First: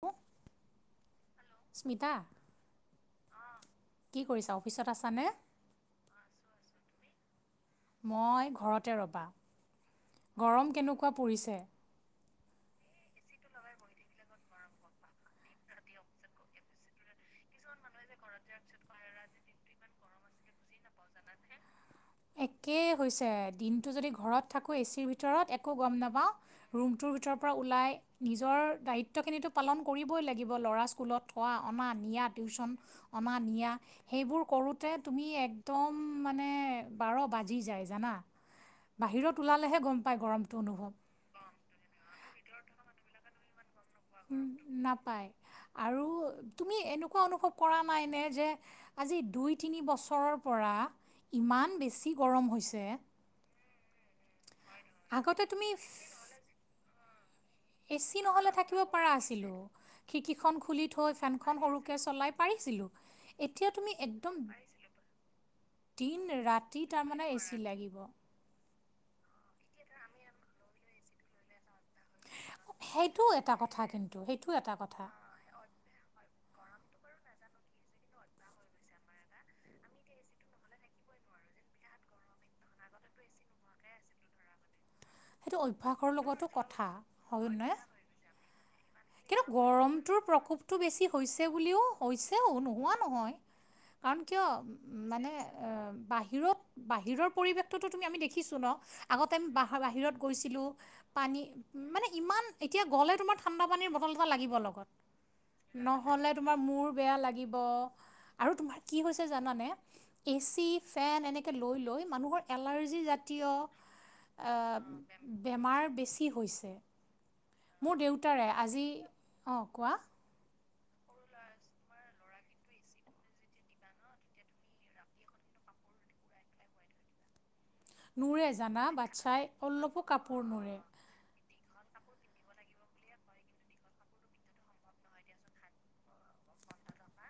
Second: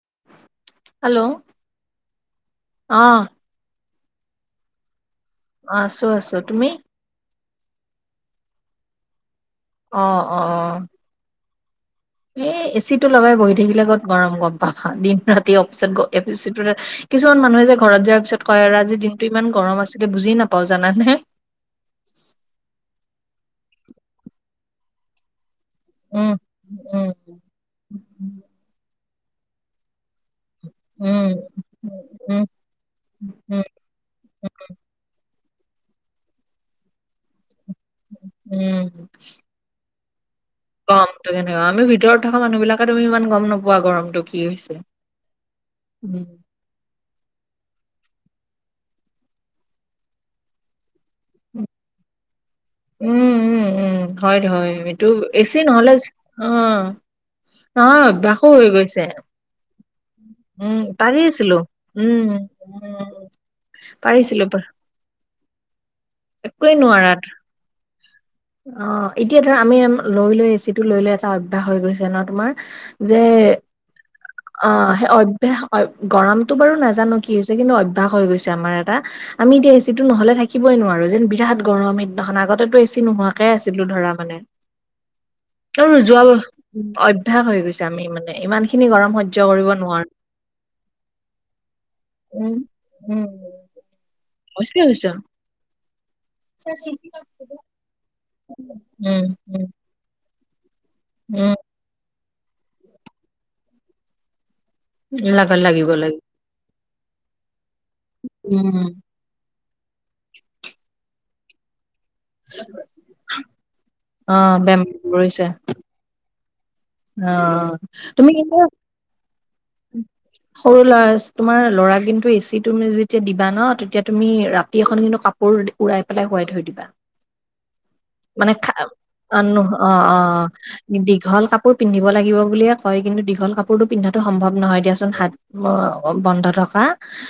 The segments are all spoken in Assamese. হ [unintelligible] হেল্ল'? স্মিতা অ কি কৰিছা অফিচত আছানে? অ', আছো আছো, তুমি? মই ঘৰতে ৰ'বা অ গৰম কেনেকুৱা পৰিছে? এ এ চি টো লগাই বহি থাকিলে ক'ত গৰম গম পাম, দিন ৰাতি অফিচত গ এ চি কিছুমান মানুহে যে ঘৰত যোৱাৰ পিছত কয় আৰু আজি দিনটো ইমান গৰম আছিলে বুজি নাপাওঁ জানানে। একে হৈছে দিনটো যদি ঘৰত থাকো এ চিৰ ভিতৰত একো গম নাপাওঁ, উম উম ৰুমটোৰ ভিতৰৰ পৰা ওলাই নিজৰ দায়িত্ব খিনিটো পালন কৰিবই লাগিব। ল'ৰা স্কুলত উম থোৱা অনা নিয়া উম টিউশ্যন, অনা উম নিয়া সেইবোৰ কৰোঁতে তুমি এক একদম মানে বাৰ বাজি যায় জানা। উম বাহিৰত ওলালেহে গম পাই গৰমটো অনুভৱ [unintelligible] সেইটো কাৰণে ভিতৰত থকা মানুহ বিলাকে তুমি ইমান গম না উমঁ' নাপায় আৰু উম তুমি এনেকুৱা অনুভৱ কৰা নাইনে যে আজি দুই তিনি বছৰৰ পৰা ইমান বেছি গৰম হৈছে উমঁ' উমঁ' উমঁ' হয়তো হয়, এইটো এ আগতে চি তুমি নহ'লেও অঁ। এ চি নহ'লে থাকিব পৰা আছিলো, খিকীখন উম, খুলি থৈ পাৰিছিলো। ফেনখন সৰু উম, চলাই পাইছিলো। উম, এতিয়া তুমি একদম পাৰিছিলো পা দিন একোৱে ৰাতি তাৰমানে এ চি লাগিব। অঁ' এতিয়া ধৰা আমি লৈ লৈ এ চি টো লৈ লৈ এটা অভ্যয়াস হৈ গৈছে- ন' তোমাৰ, যে সেইটো এটা কথা কিন্তু সেইটো এটা অঁ' কথা সেই গৰমতটো বাৰু নাজানো কি হৈছে কিন্তু অভ্যয়াস হৈ গৈছে আমাৰ এটা। আমি এতিয়া এ চি টো নহ'লে থাকিবই নোৱাৰো যেন বিৰাট গৰম কেইদিনাখন আগতেটো এ চি নোহোৱাকে আছিলো ধৰা মানে। সেইটো অভ্যাসৰ লগতো [unintelligible] কথা অভ্যয়াস হৈ হয়নে গৈছে আমি মানে ইমানখি কিন্তু গৰমটোৰ প্ৰকোপটো বেছি হৈছে বুলিও উম, হৈছেও নোহোৱা উম, নহয়। কাৰণ কিয় হৈছে হৈছে মানে এ বাহিৰত বাহিৰৰ পৰিৱেশটোতো তুমি আমি দেখিছোঁ ন' উম, আগতে আমি উম, বাহিৰত গৈছিলোঁ পানী উম। মানে ইমান এতিয়া গ'লে তোমাৰ ঠাণ্ডা পানীৰ বটল এটা লাগিব লগত। লাগাত লাগিব লাগিব নহ'লে তোমাৰ মোৰ বেয়া লাগিব আৰু উম তোমাৰ কি হৈছে জানানে এ চি, ফেন এনেকে লৈ লৈ মানুহৰ এলাৰ্জি জাতীয় অ' বেমাৰ বেমাৰ বেছি হৈছে। অঁ' মোৰ তুমি দেউতাৰে কিন্তু আজি অঁ' কোৱা? সৰু ল'ৰা। তোমাৰ ল'ৰা কিন্তু এ চিত তুমি যেতিয়া দিবা ন' তেতিয়া তুমি ৰাতি এখন কিন্তু কাপোৰ উৰাই পেলাই শুৱাই থৈ দিবা। নোৰে মানে খা জানা বাচ্ছাই অঁ' অঁ' অলপো কাপোৰ অঁ' দীঘল কাপোৰ কাপোৰ পিন্ধিব লাগিব বুলিয় কয় কিন্তু দীঘল কাপোৰটো পিন্ধাটো সম্ভৱ নহয় দিয়চোন। হাত বন্ধ থকা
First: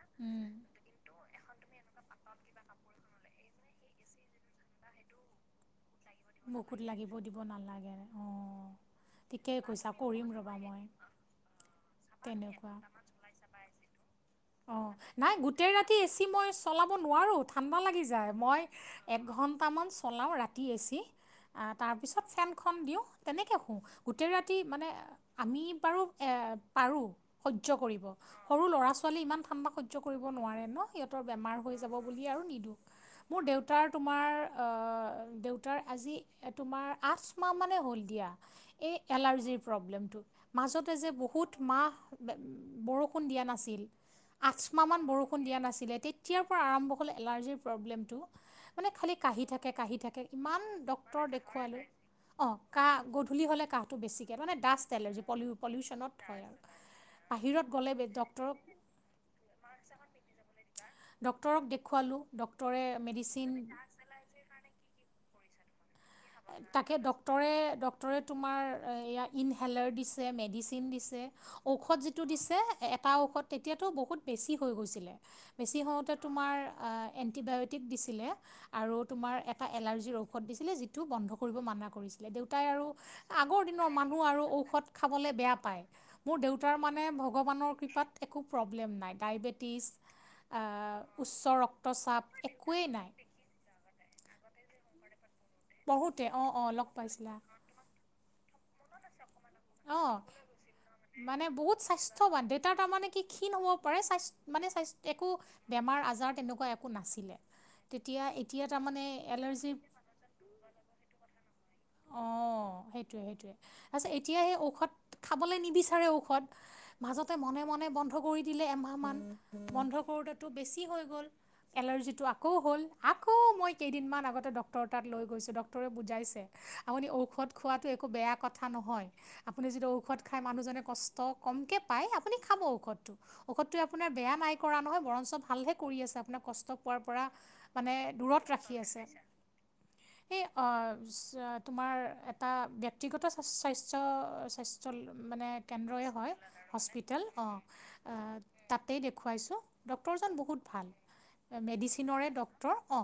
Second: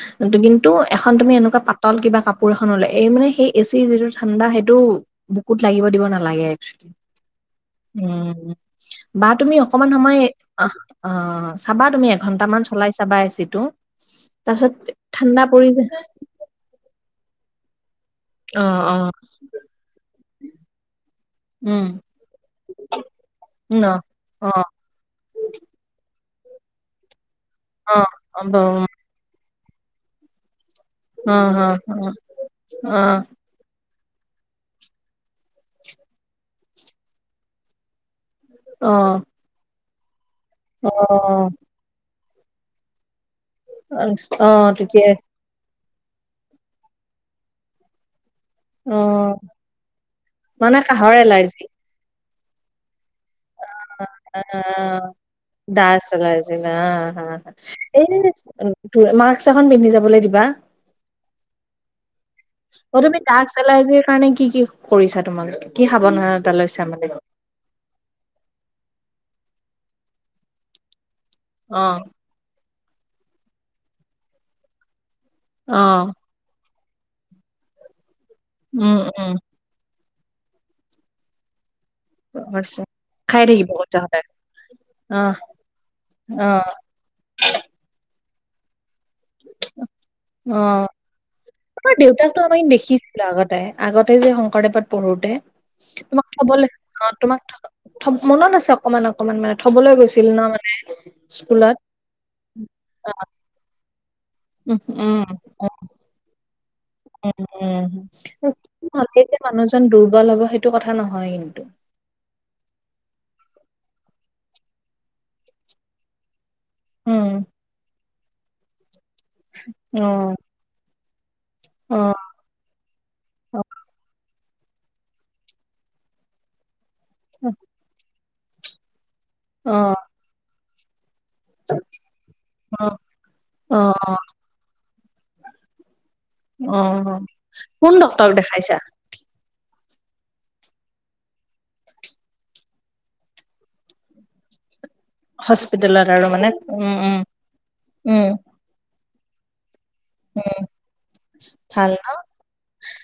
নোৰে কিন্তু এখন তুমি এনেকুৱা পাতল কিবা কাপোৰ এখন ল'লে এই মানে সেই এ চিৰ যিটো ঠাণ্ডা সেইটো বুকুত লাগিব দিব নালাগে। বুকুত একচুৱেলি লাগিব দিব নালাগে অঁ'। আহ' তুমি ঠিকেই অকমান কৈছা সময় কৰিম ৰ'বা অঁ' মই অঁ' চাবা তুমি এঘন্টা মান তেনেকুৱা চলাই চাবা এচিটো। তাৰপিছত অঁ' নাই ঠাণ্ডা পৰি গোটেই যে ৰাতি এচি মই চলাব নোৱাৰো ঠাণ্ডা লাগি যায়। মই অ অ একঘণ্টামান চলাওঁ ৰাতি এচি। আ উম তাৰপিছত ফেনখন দিওঁ তেনেকৈ শোওঁ ন গোটেই অ ৰাতি মানে। আমি বাৰো পাৰো এ সহ্য অ কৰিব অ সৰু ব- ল'ৰা -ছোৱালী। ছোৱালী ইমান ঠাণ্ডা সহ্য কৰিব নোৱাৰে ন সিহঁতৰ অ বেমাৰ অ হৈ যাব অ বুলি আৰু নিদিও মোৰ দেউ। তাৰ তোমাৰ দেউতাৰ আজি তোমাৰ আচ মাহ মানে হ'ল দিয়া। অ এই অ এলাৰ্জিৰ প্ৰব্লেমটো মাজতে যে বহুত মাহ। বে বৰষুণ দিয়া নাছিল। আনিছ। আচমাহ মান বৰষুণ দিয়া নাছিলে তেতিয়াৰ পৰা আৰম্ভ হ'ল এলাৰ্জিৰ প্ৰব্লেমটো। অ মানে খালি কাহি থাকে কাহি থাকে ইমান মানে কাহৰ ডক্তৰ এলাৰ্জি দেখুৱালো। অঁ কাহ গধূলি হ'লে কাহ। টো বেছিকে মানে ডাষ্ট আহ এলাৰ্জি পলি ডাষ্ট পলিউশনত থয় এলাৰ্জি না আৰু বাহিৰত গ'লে ডক্তৰক। ত মাস্ক এখন পিন্ধি যাবলৈ দিবা। ডক্টৰক দেখুৱালোঁ ডক্টৰে অ তুমি ডাষ্ট মেডিচিন। এলাৰ্জিৰ কাৰণে কি কি কৰিছাঁ তোমালোকে। কি সাৱধানতা লৈছা তাকে মানে ডক্টৰে ড। ডক্টৰে তোমাৰ এয়া ইনহেলাৰ দিছে, মেডিচিন দিছে অ ঔষধ যি। টো দিছে এটা ঔষধ তেতিয়াটো বহুত বেছি হৈ গৈছিলে অ বেছি হওতে। তোমাৰ আ এণ্টিবায়টিক দিছিলে আৰু উম উম তোমাৰ এটা এলাৰ্জিৰ ঔষধ দিছিলে যিটো। টো বন্ধ কৰিব মানা কৰিছে। দেউতাই হৈছে আৰু খাই আগৰ থাকিব দিনৰ কৈছে সদায় মানুহ আৰু ঔষধ খাবলৈ অহ বেয়া পায় মোৰ অ দেউতাৰ মান। মানে ভগৱানৰ কৃপাত একো প্ৰব্লেম নাই। ডায়েবেটিছ অ উচ্চ অ তোমাৰ ৰক্তচাপ দেউতাকতো আমি একোৱেই নাই। দেখিছিলো আগতে আগতে যে শংকৰদেৱত পঢ়োতে। পঢ়োতে অ অ লগ পাইছিলা। ঠম মনত আছক। অকমান অকমান মানে থবলৈ অঁ গৈছিল ন মানে মানে স্কুলত। ক্ষীন হ'ব পাৰে স্বাস্থ মানে উম স্বাস্থ্য একো বেমাৰ আজাৰ তেনেকুৱা। একো উ নাছিলে উম তেতিয়া এতিয়া ক্ষীন তাৰমানে হ'লেই যে এলাৰ্জিৰ মানুহজন দুৰ্বল হব সেইটো কথা নহয় কিন্তু। অঁ সেইটোৱে সেইটোৱে তাৰপিছত এতিয়া সেই ঔষধ খাবলৈ নিবিচাৰে ঔষধ। উম মাজতে মনে মনে বন্ধ কৰি দিলে এমাহ মান বন্ধ অ কৰোতেটো। বেছি হৈ গ'ল অ অ এলাৰজিটো আ। আকৌ হ'ল আকৌ মই কেইদিনমান আগতে ডক্টৰৰ তাত লৈ গৈছো ডক্টৰে বুজাইছে। আপুনি ঔষধ খোৱাটো একো বেয়া কথা নহয় আপুনি যদি ঔষধ খায় মানুহজনে কষ্ট। কমকে পায় আপুনি খাব অ অ ঔষধটো ঔষধটোৱে অ আপোনাৰ অ', বেয়া নাই। কৰা নহয় বৰঞ্চ ভালহে কৰি আছে আপোনাক। কষ্ট পোৱাৰ অ'। পৰা মানে কোন ডক্তৰক দূৰত ৰাখি দেখাইছা আছে সেই অ। তোমাৰ এটা ব্যক্তিগত স্বাস্থ্য স্বাস্থ্য। মানে কেন্দ্ৰই হস্পিতেলত আৰু হয় মানে উম উম হস্পিটেল অঁ উম তাতেই দেখুৱাইছোঁ। ডক্টৰজন বহুত ভাল ভাল মেডিচিনৰৰে ডক্টৰ অ।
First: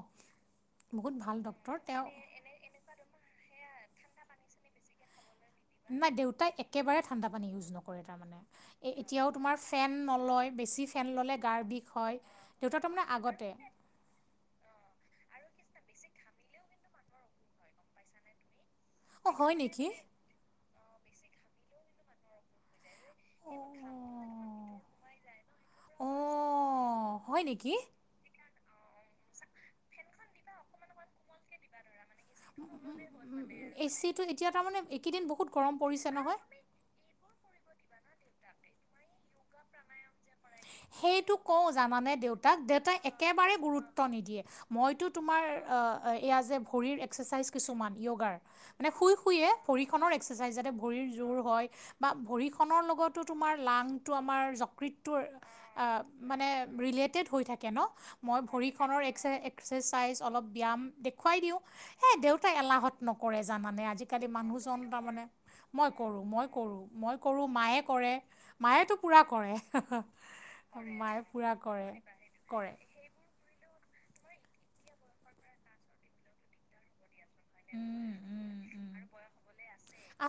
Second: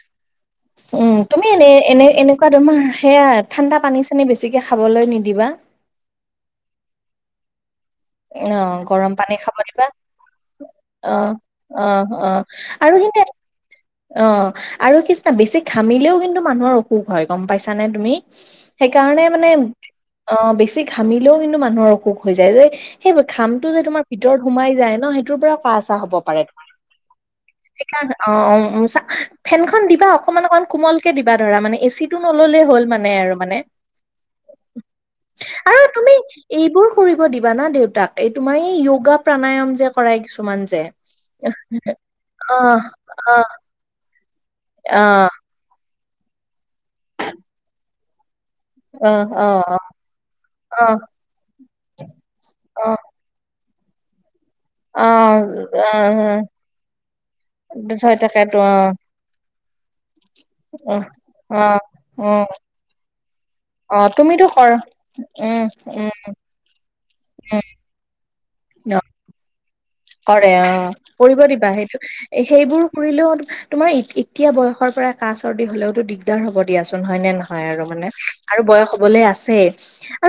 উম তুমি এনে এনে এনে। তোমাৰ সেয়াই ঠাণ্ডা পানী- চানী বেছিকে খাবলৈ নিদিবা। নাই দেউতাই একেবাৰে ঠাণ্ডা পানী ইউজ নক। কৰে তাৰমানে অ গৰম এতিয়াও পানী খাব তোমাৰ দিবা ফেন নলয় বেছি অ ফেন ল'লে গাৰ অ বিষ হয়। অ দেউতা আৰু তাৰমানে কিন্তু এ- আগতে। অ আৰু কিছনা বেছি ঘামিলেও কিন্তু মানুহৰ অসুখ হয় গম পাইছানে তুমি। সেইকাৰণে অঁ মানে হয় নেকি অ বেছি ঘামিলেও কিন্তু মানুহৰ অসুখ হৈ যায় যে সেই ঘামটো যে তোমাৰ ভিতৰত সোমাই যায় ন সেইটোৰ পৰা অঁ কাহ চাহ হ'ব পাৰে অঁ হয় নেকি সেইকাৰণে অ অ অ ফেনখন দিবা অকমান অকমান কোমলকে দিবা ধৰা মানে এচি টো নল'লেই হ'ল মানে আৰু মানে আৰু তুমি এইবোৰ [unintelligible] কৰিব দিবা না দেউতাক এই তোমাৰ এই য়োগা প্ৰাণায়ম যে কৰাই কিছুমান যে সেইটো কওঁ যানানে দেউতাক অ দেউতাই অ একেবাৰে গুৰুত্ব ত্ব নিদিয়ে অ মইতো তোমাৰ এ এয়া যে ভৰিৰ এক্সাৰচাইজ কিছুমান য়োগাৰ মানে অ শুই অ শুইয়ে ভৰিখনৰ এক্সাৰচাইজ যাতে অ ভৰিৰ জোৰ হয় বা ভৰিখনৰ অ লগত টো তোমাৰ লাংটোৰ আমাৰ যকৃতৰ অ টোৰ অ মানে ৰিলেটেড হৈ থাকে কেন হয় মই তাকেতো অ ভৰিখনৰ একস এক্সেচাইজ অলপ ব্যায়াম অ দেখুৱাই দিওঁ এ অ দেউতাই এলাহত নকৰে জানানে অ আজিকালি তুমিতো কৰা মানুহজন তাৰ মানে উম মই উম কৰো মই কৰোঁ মই কৰোঁ মায়ে কৰে অ মায়েতো পুৰা কৰে আ হা কৰে অ মায়ে কৰিব দিবা সেইটো কৰে সেইবোৰ ফুৰিলেও তোমাৰ ই এতিয়া বয়সৰ পৰা কাহ চৰ্দি হলেওতো দিগদাৰ হব দিয়াচোন হয় নে নহ হয় আৰু মানে উম উম আৰু উম বয়স হ'বলৈ আছে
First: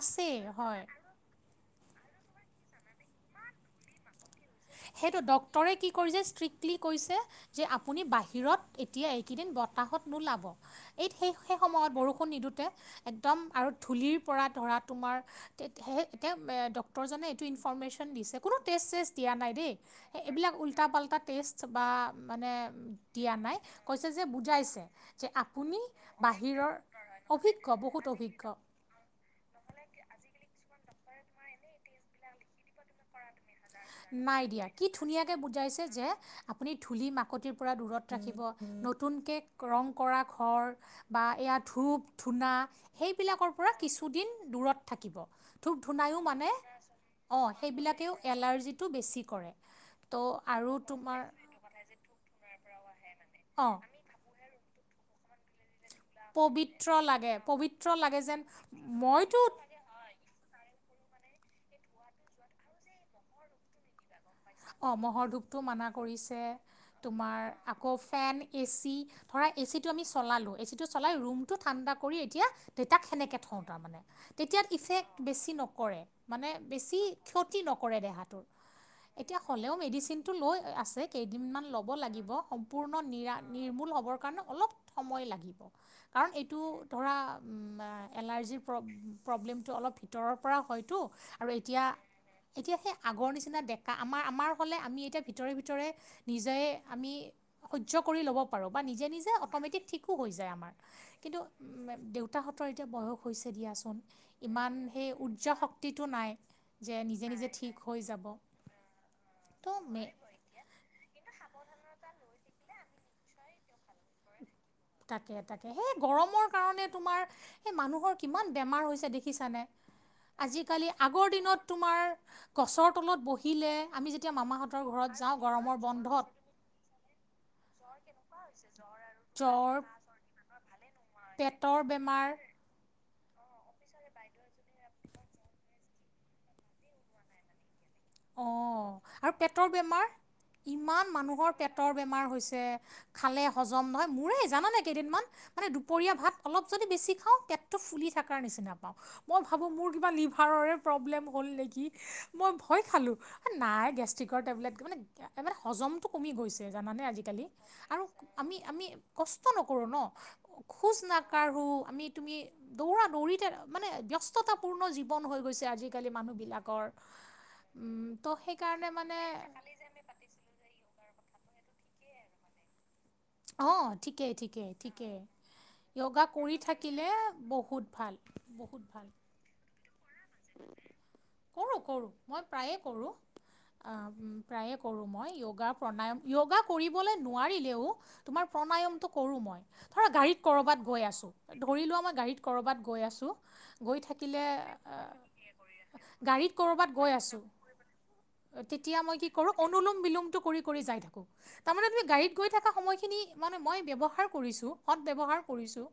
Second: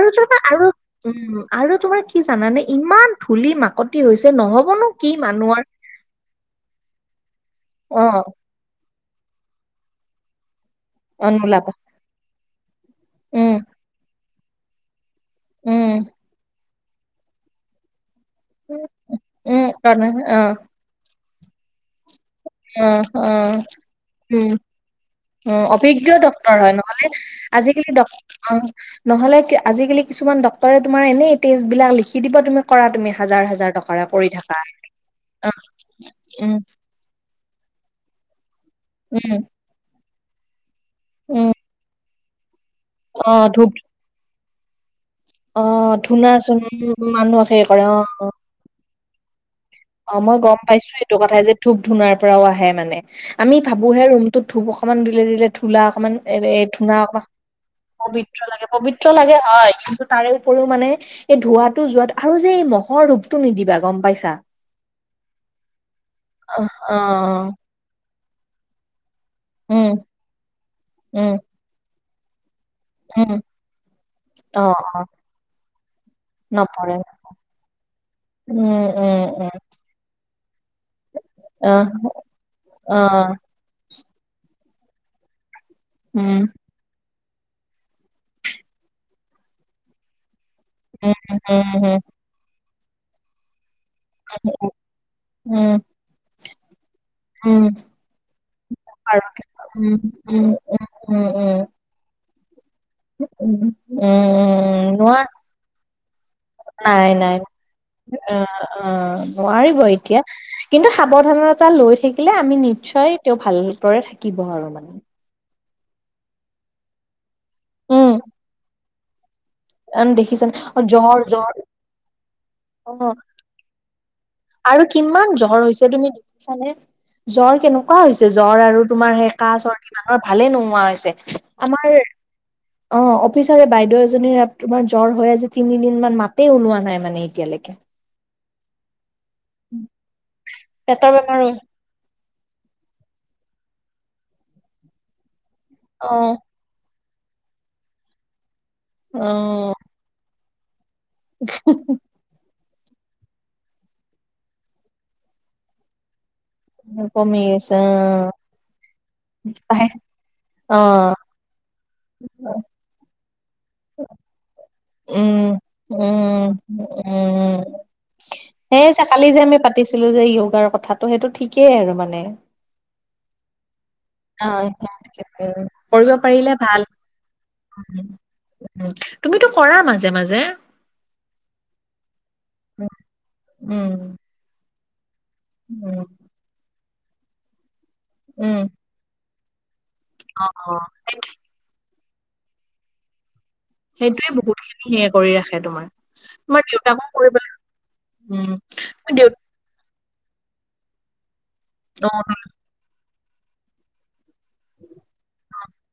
আৰু তুৱা আৰু হয় উম আৰু তোমাৰ কি জানানে ইমান ধূলি মাকতি হৈছে নহয় সেইটো ডক্টৰে কি কৰিছে ষ্ট্ৰিক্টলি কৈছে যে আপুনি অ', বাহিৰত এতিয়া এইকেইদিন বতাহত নোলাব এই অ', সেই সেই নোলাবা সময়ত বৰষুণ নিদওঁতে একদম উম, আৰু ধূলিৰ পৰা ধৰা তোমাৰ উম, তেতিয়া ডক্তৰ জনে এইটো ইনফৰমেচন দিছে কোনো টেষ্ট চেষ্ট দিয়া নাই উম, দেই সেই এইবিলাক অ', উল্টা পাল্টা টেষ্ট বা মানে অ', দিয়া নাই অ', কৈছে যে উম। বুজাইছে যে উম, আপুনি অভিজ্ঞ ডক্তৰ বাহিৰৰ হয় নহ'লে অভিজ্ঞ আজিকালি বহুত ডক অভিজ্ঞ অ, নহ'লে আজিকালি কিছুমান ডাক্তৰে তমাৰ এনে টেষ্ট বিলাক লিখি দিব তুমি কৰা তুমি হাজাৰ হাজাৰ টকাৰ পৰি নাই থাকা দিয়া কি ধুনীয়াকে অ বুজাইছে যে উম আপুনি ধূলি মাকতিৰ পৰা দূৰত ৰাখিব নতুনকৈ উম, ৰং কৰা ঘৰ বা উম, এয়া ধূপ ধূনা অ', সেইবিলাকৰ ধূপ পৰা কিছুদিন দূৰত থাকিব ধূপ অ', ধূনায়ো ধূনা মানে চোন অঁ মানুহক হেৰি কৰে অ', সেইবিলাকেও অ', এলাৰ্জিটো বেছি কৰে অ ত' মই গম আৰু পাইছো এইটো তোমাৰ কথা যে ধুপ ধুনাৰ পৰাও আহে মানে আমি অঁ ভাবোহে ৰুম তো ধূপ অকমান দিলে দিলে ধূলা অকমান এ পবিত্ৰ ধূলা অকমান লাগে পবিত্ৰ পবিত্ৰ যেন লাগে পবিত্ৰ লাগে মইতো হয় তাৰে উপৰিও মানে এই ধোঁৱটো যোৱাত আৰু যে এই মহৰ ধূপটো নিদিবা গম পাইছা অঁ মহৰ ধূপটো মানা কৰিছে অ', অ', তোমাৰ আকৌ ফেন এ চি ধৰা এ উম, চিটো আমি চলালোঁ এ চিটো চলাই উম, ৰুমটো ঠাণ্ডা কৰি এতিয়া তে তাক উম, সেনেকৈ থওঁ তাৰমানে তেতিয়াত অ', ইফেক্ট বেছি নকৰে মানে নপৰে। বেছি ক্ষতি নকৰে দেহাটোৰ উম, উম, উম, তেওঁ মেডিচিনটো লৈ আছে কেইদিনমান ল'ব আহ, লাগিব সম্পূৰ্ণ নিৰা অ', নিৰ্মূল হ'বৰ কাৰণে অলপ সময় লাগিব কাৰণ উম, এইটো ধৰা এলাৰ্জিৰ প্ৰ প্ৰব্লেমটো অলপ হ ভিতৰৰ পৰা হয়তো উম, আৰু উম, এতিয়া উম, এতিয়া সেই আগৰ নিচিনা দে আমাৰ আমাৰ হ'লে আমি এতিয়া ভিতৰে উম, ভিতৰে নিজে আমি উম, সহ্য কৰি ল'ব পাৰোঁ বা নিজে আৰু নিজে কিছু অট'মেটিক উম, ঠিকো হৈ উম, যায় আমাৰ উম, উম, কিন্তু উম, দেউ দুতাহঁতৰ এতিয়া বয়স হৈছে উম, উম, দিয়াচোন ইমান উম, সেই নোৱাৰ উৰ্জা শক্তিটো নাই যে নিজে নিজে ঠিক হৈ যাব। অহ তো নোৱাৰিব মে এতিয়া। কিন্তু সাৱধানতা লৈ থাকিলে আমি নিশ্চয় তেওঁ ভালদৰে থাকিব আৰু মানে। তাকে তাকে সেই গৰমৰ কাৰণে তোমাৰ সেই উম, মানুহৰ কিমান বেমাৰ হৈছে দেখিছা নে। দেখিছানে অ', আজিকালি জ্বৰ, আগৰ জ্বৰ, দিনত তোমাৰ গছৰ অ'। তলত বহিলে আমি যে আৰু কিমান জ্বৰ হৈছে তুমি দেখিছানে জ্বৰ কেনেকুৱা হৈছে জ্বৰ আৰু তোমাৰ সে কাহঁ জ্বৰ চৰ্দি মানুহৰ ভালে নোহোৱা হৈছে পেটৰ আমাৰ। বেমাৰ অহ অফিচৰে বাইদেউ এজনীৰ তোমাৰ জ্বৰ হৈ আজি তিনিদিন মান মাত তে ওলোৱা নাই মানে এতিয়ালৈকে। অঁ আৰু পেটৰ বেমাৰ ইমান পেটৰ বেমাৰো মানুহৰ পেট। পেটৰ বেমাৰ হৈছে খালে হজম নহয় মোৰে জানানে কেইদিনমান মানে অ দুপৰীয়া ভাত অলপ। যদি বেছি খাওঁ পেটতো ফুলি থাকা নিচিনা পাওঁ অ মই ভাবো মোৰ কিবা লিভাৰৰ প্ৰব্লেমৰ। হ'ল নেকি মই। হয় খালোঁ নাই গেষ্ট্ৰিকৰ টেবলেট মানে মানে হজমটো কমি গৈছে। জানানে কমি আজিকালি গৈছে আৰু আমি আমি কষ্ট অ নকৰোঁ ন অ খোজ না। কাঢ়ো আমি তুমি দৌৰা দৌৰিতে। মানে ব্যস্ততাপূৰ্ণ জীৱন হৈ উম গৈছে আজিকালি উম মানুহবিলাকৰ। উম উম ত' সেইকাৰণে মানে। ছিলো যে যয়োগাৰ কথাটো সেইটো ঠিকেই আৰু মানে। অহ ঠিকেই অ ঠিকেই ঠিকেই। কৰিব য়োগা পাৰিলে কৰি ভাল। থাকিলে বহুত ভাল বহুত ভাল তুমিতো কৰা মাজে মাজে। কৰোঁ কৰোঁ মই প্ৰায়ে উম, কৰোঁ অহ। উম, প্ৰায়ে কৰোঁ মই য়োগা উম, প্ৰাণায়াম য়োগা কৰিবলৈ নোৱাৰিলেও। তোমাৰ উম, প্ৰাণায়ামটো কৰো মই ধৰা গাড়ীত কৰবাত অ', গৈ সেই আছো। ধৰি লোৱা মই গাড়ীত ক'ৰবাত গৈ আছোঁ গৈ সেইটোৱে থাকিলে। বহুত খিনি অ সেয়ে কৰি ৰাখে তোমাৰ, গাড়ীত তোমাৰ কৰবাট দেউতাকো গৈ কৰিব আছো লাগে। উম, তেতিয়া তুমি মই দেউ কি কৰো আৰু অনুলম বিলমটো কৰি কৰি যাই থাকো তাৰমানে তুমি অ', গাড়ীত গৈ থকা সময়খিনি মানে মই ব্যৱহাৰ কৰিছোঁ সদ ব্যৱহাৰ কৰিছোঁ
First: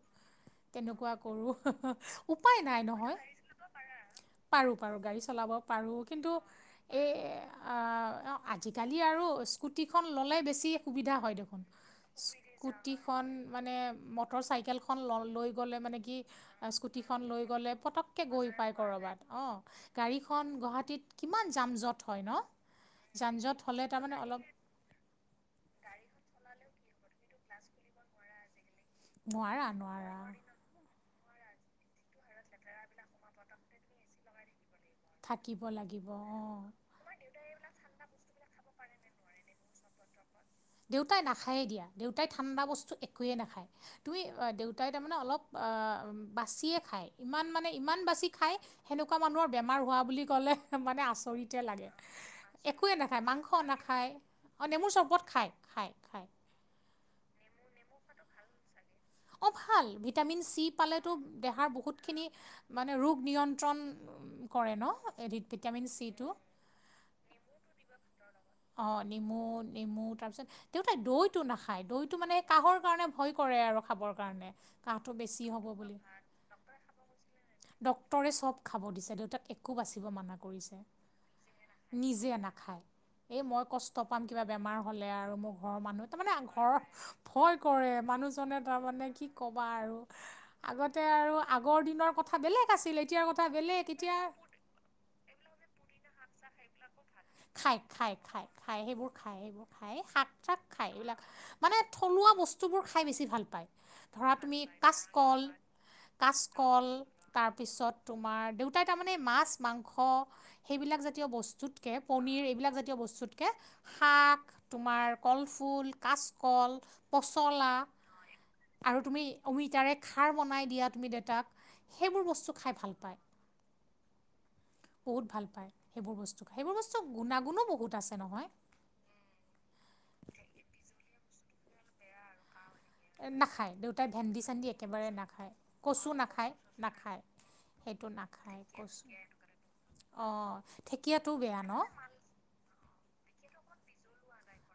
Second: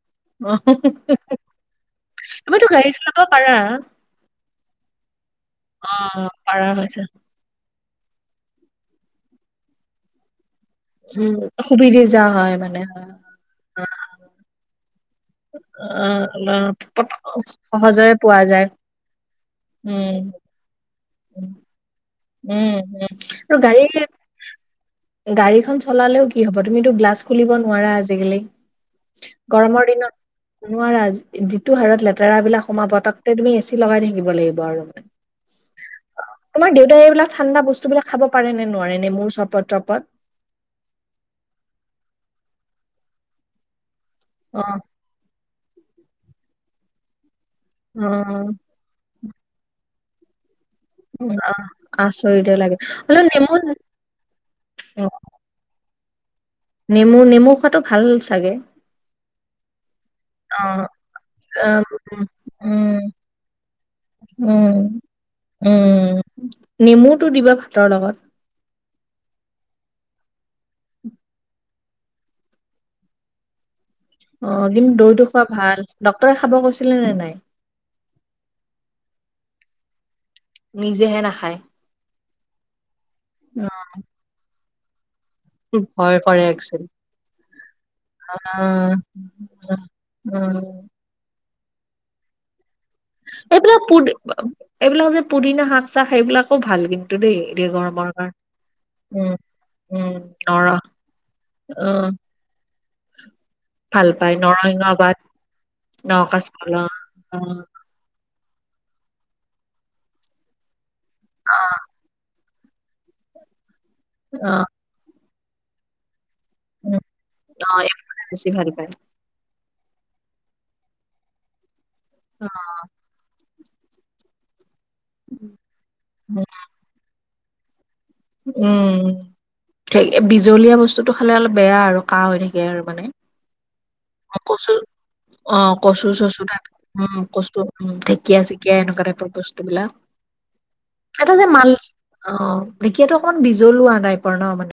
অ', তেনেকুৱা কৰোঁ হুহ উপায় তুমিতো নাই গাড়ী নহয়। চলাব পাৰা। পাৰোঁ পাৰোঁ গাড়ী চলাব পাৰোঁ অ', কিন্তু পাৰা হৈছে, এই। আহ আজিকালি আৰু স্কুটিখন ল'লে বেছি। সুবিধা উম, হয় দেখোন সুবিধা হয় মানে হয়, স্কুটিখন মানে মটৰ চাইকেলখন ললে লৈ গ'লে মানে কি অ', অ, স্কুটিখন পত- লৈ গ'লে সহজে পতক। এ পোৱা গৈ যায়, পায় কৰবাত অহ উম, গাড়ীখন গুৱাহাটীত উম, কিমান যাঁম জট। হয় ন উম, উম। যান আৰু জঁট গাড়ী হ'লে তাৰমানে অলপ। গাড়ীখন চলালেও কি হব তুমিতো গ্লাছ খুলিব নোৱাৰা আজিকালি। নোৱাৰা গৰমৰ নোৱাৰা দিনত নোৱাৰা যিটো হাৰত লেতেৰা বিলাক সোমাব তাকৈ তুমি। লগাই থাকিব লাগিব আৰু। থাকিব লাগিব অহ। তই এইবিলাক ঠাণ্ডা বস্তুবিলাক খাব পাৰে নে নোৱাৰে নে মোৰ চৰবত তৰবত। দেউতাই নাখায়েই দিয়া দেউতাই ঠাণ্ডা বস্তু একোৱে নাখায় তুমি অ', দেউতাই তাৰমানে। মানে অলপ অ বাছিয়ে খায় ইমান মানে ইমান বাছি অ', খায়। সেনেকুৱা মানুহৰ বেমাৰ হোৱা বুলি ক'লে। একদম মানে আচৰিতে লাগে আচৰিতে লাগে একোৱে নাখায় হ'লেও মাংস নেমু নাখায়। অ, নেমুৰ চৰ্বত খায় খায় খায়। নেমু - নেমু খোৱাটো ভাল চাগে? অঁ ভাল, ভিটামিন চি অ', পালেতো দেহাৰ অ', উম, বহুতখিনি মানে ৰোগ নিয়ন্ত্ৰণ উম, কৰে ন এ দি ভিটামিন উম, চিটো। নেমুটো দিবা ভাতৰ লগত। অঁ নেমু - নেমু তাৰপিছত দেউতাই দৈটো নাখায়, দৈটো মানে কাহৰ কাৰণে ভয় কৰে আৰু খাবৰ কাৰণে অ দিম কাহটো দৈটো বেছি খোৱা ভাল, ডক্তৰে খাব কৈছিলে নে নাই? ডক্টৰে চব খাব দিছে দেউতাক একো বাচিব মানা কৰিছে। নিজেহে নাখায় নিজে নাখায়। এই মই কষ্ট পাম, কিবা বেমাৰ হ'লে আৰু মোক ঘৰৰ অ', মানুহ ভয় তাৰমানে আ কৰে ঘৰৰ একচুৱেলি ভয় কৰে, মানুহজনে অ', তাৰমানে কি ক'বা আৰু অ', আগত তে আৰু আগৰ দিনৰ কথা বেলেগ আছিল এ এইবিলাক পুদি বা এইবিলাক যে পুদিনা শাক চাক সেইবিলাকো ভাল কিন্তু দেই খায়, [inaudible] খায়, খায়, সেইবোৰ উম, খায় সেইবোৰ খায়, উম, শাক চাক নৰম খায় এইবিলাক মানে অ', থলুৱা বস তুবোৰ খাই বেছি ভাল পায়, ভাল ধৰা পায় তুমি নৰসিংহ পাত, কাচকল নকাচ কলা কাচকল অ', তাৰপিছত তোমাৰ দেউতাই তাৰমানে মাছ - মাংস সেইবিলাক জাতীয় বস্তুতকে পনীৰ এইবিলাক জাত তীয় বস্তুতকে শাক, অ', তোমাৰ কলফুল কাচকল, উম, পচলা অ', এইবোৰ খাই বেছি ভাল পায়। আৰু তুমি অমিতাৰে খাৰ বনাই দিয়া তুমি দেউতাক সেইবোৰ বস্তু খাই ভাল পায়। বহুত ভাল পাই সেইবোৰ বস্তু খায়, সেইবোৰ বস্তু গুণাগুণো বহুত আছে নহ উম, থেই বিজলীয়া বস্তুটো খালে অলপ বেয়া আৰু কাহ হৈ থাকে আৰু মানে। এ নাখায় দেউ তাই অ, ভেন্দি - চেন্দি কচু একেবাৰে নাখায়, অ', কচু চচু নাখায় টাইপ - উম, নাখায় কচু উম, সেইটো ঢেকীয়া নাখায় চেকীয়া এনেকুৱা কচু। টাইপৰ বস্তু বিলাক অ', ঢেঁকীয়াটো এটা যে বেয়া মাল ন? অ ', ঢেঁকীয়াতো অকমান বিজলুৱা টাইপৰ ন মানে।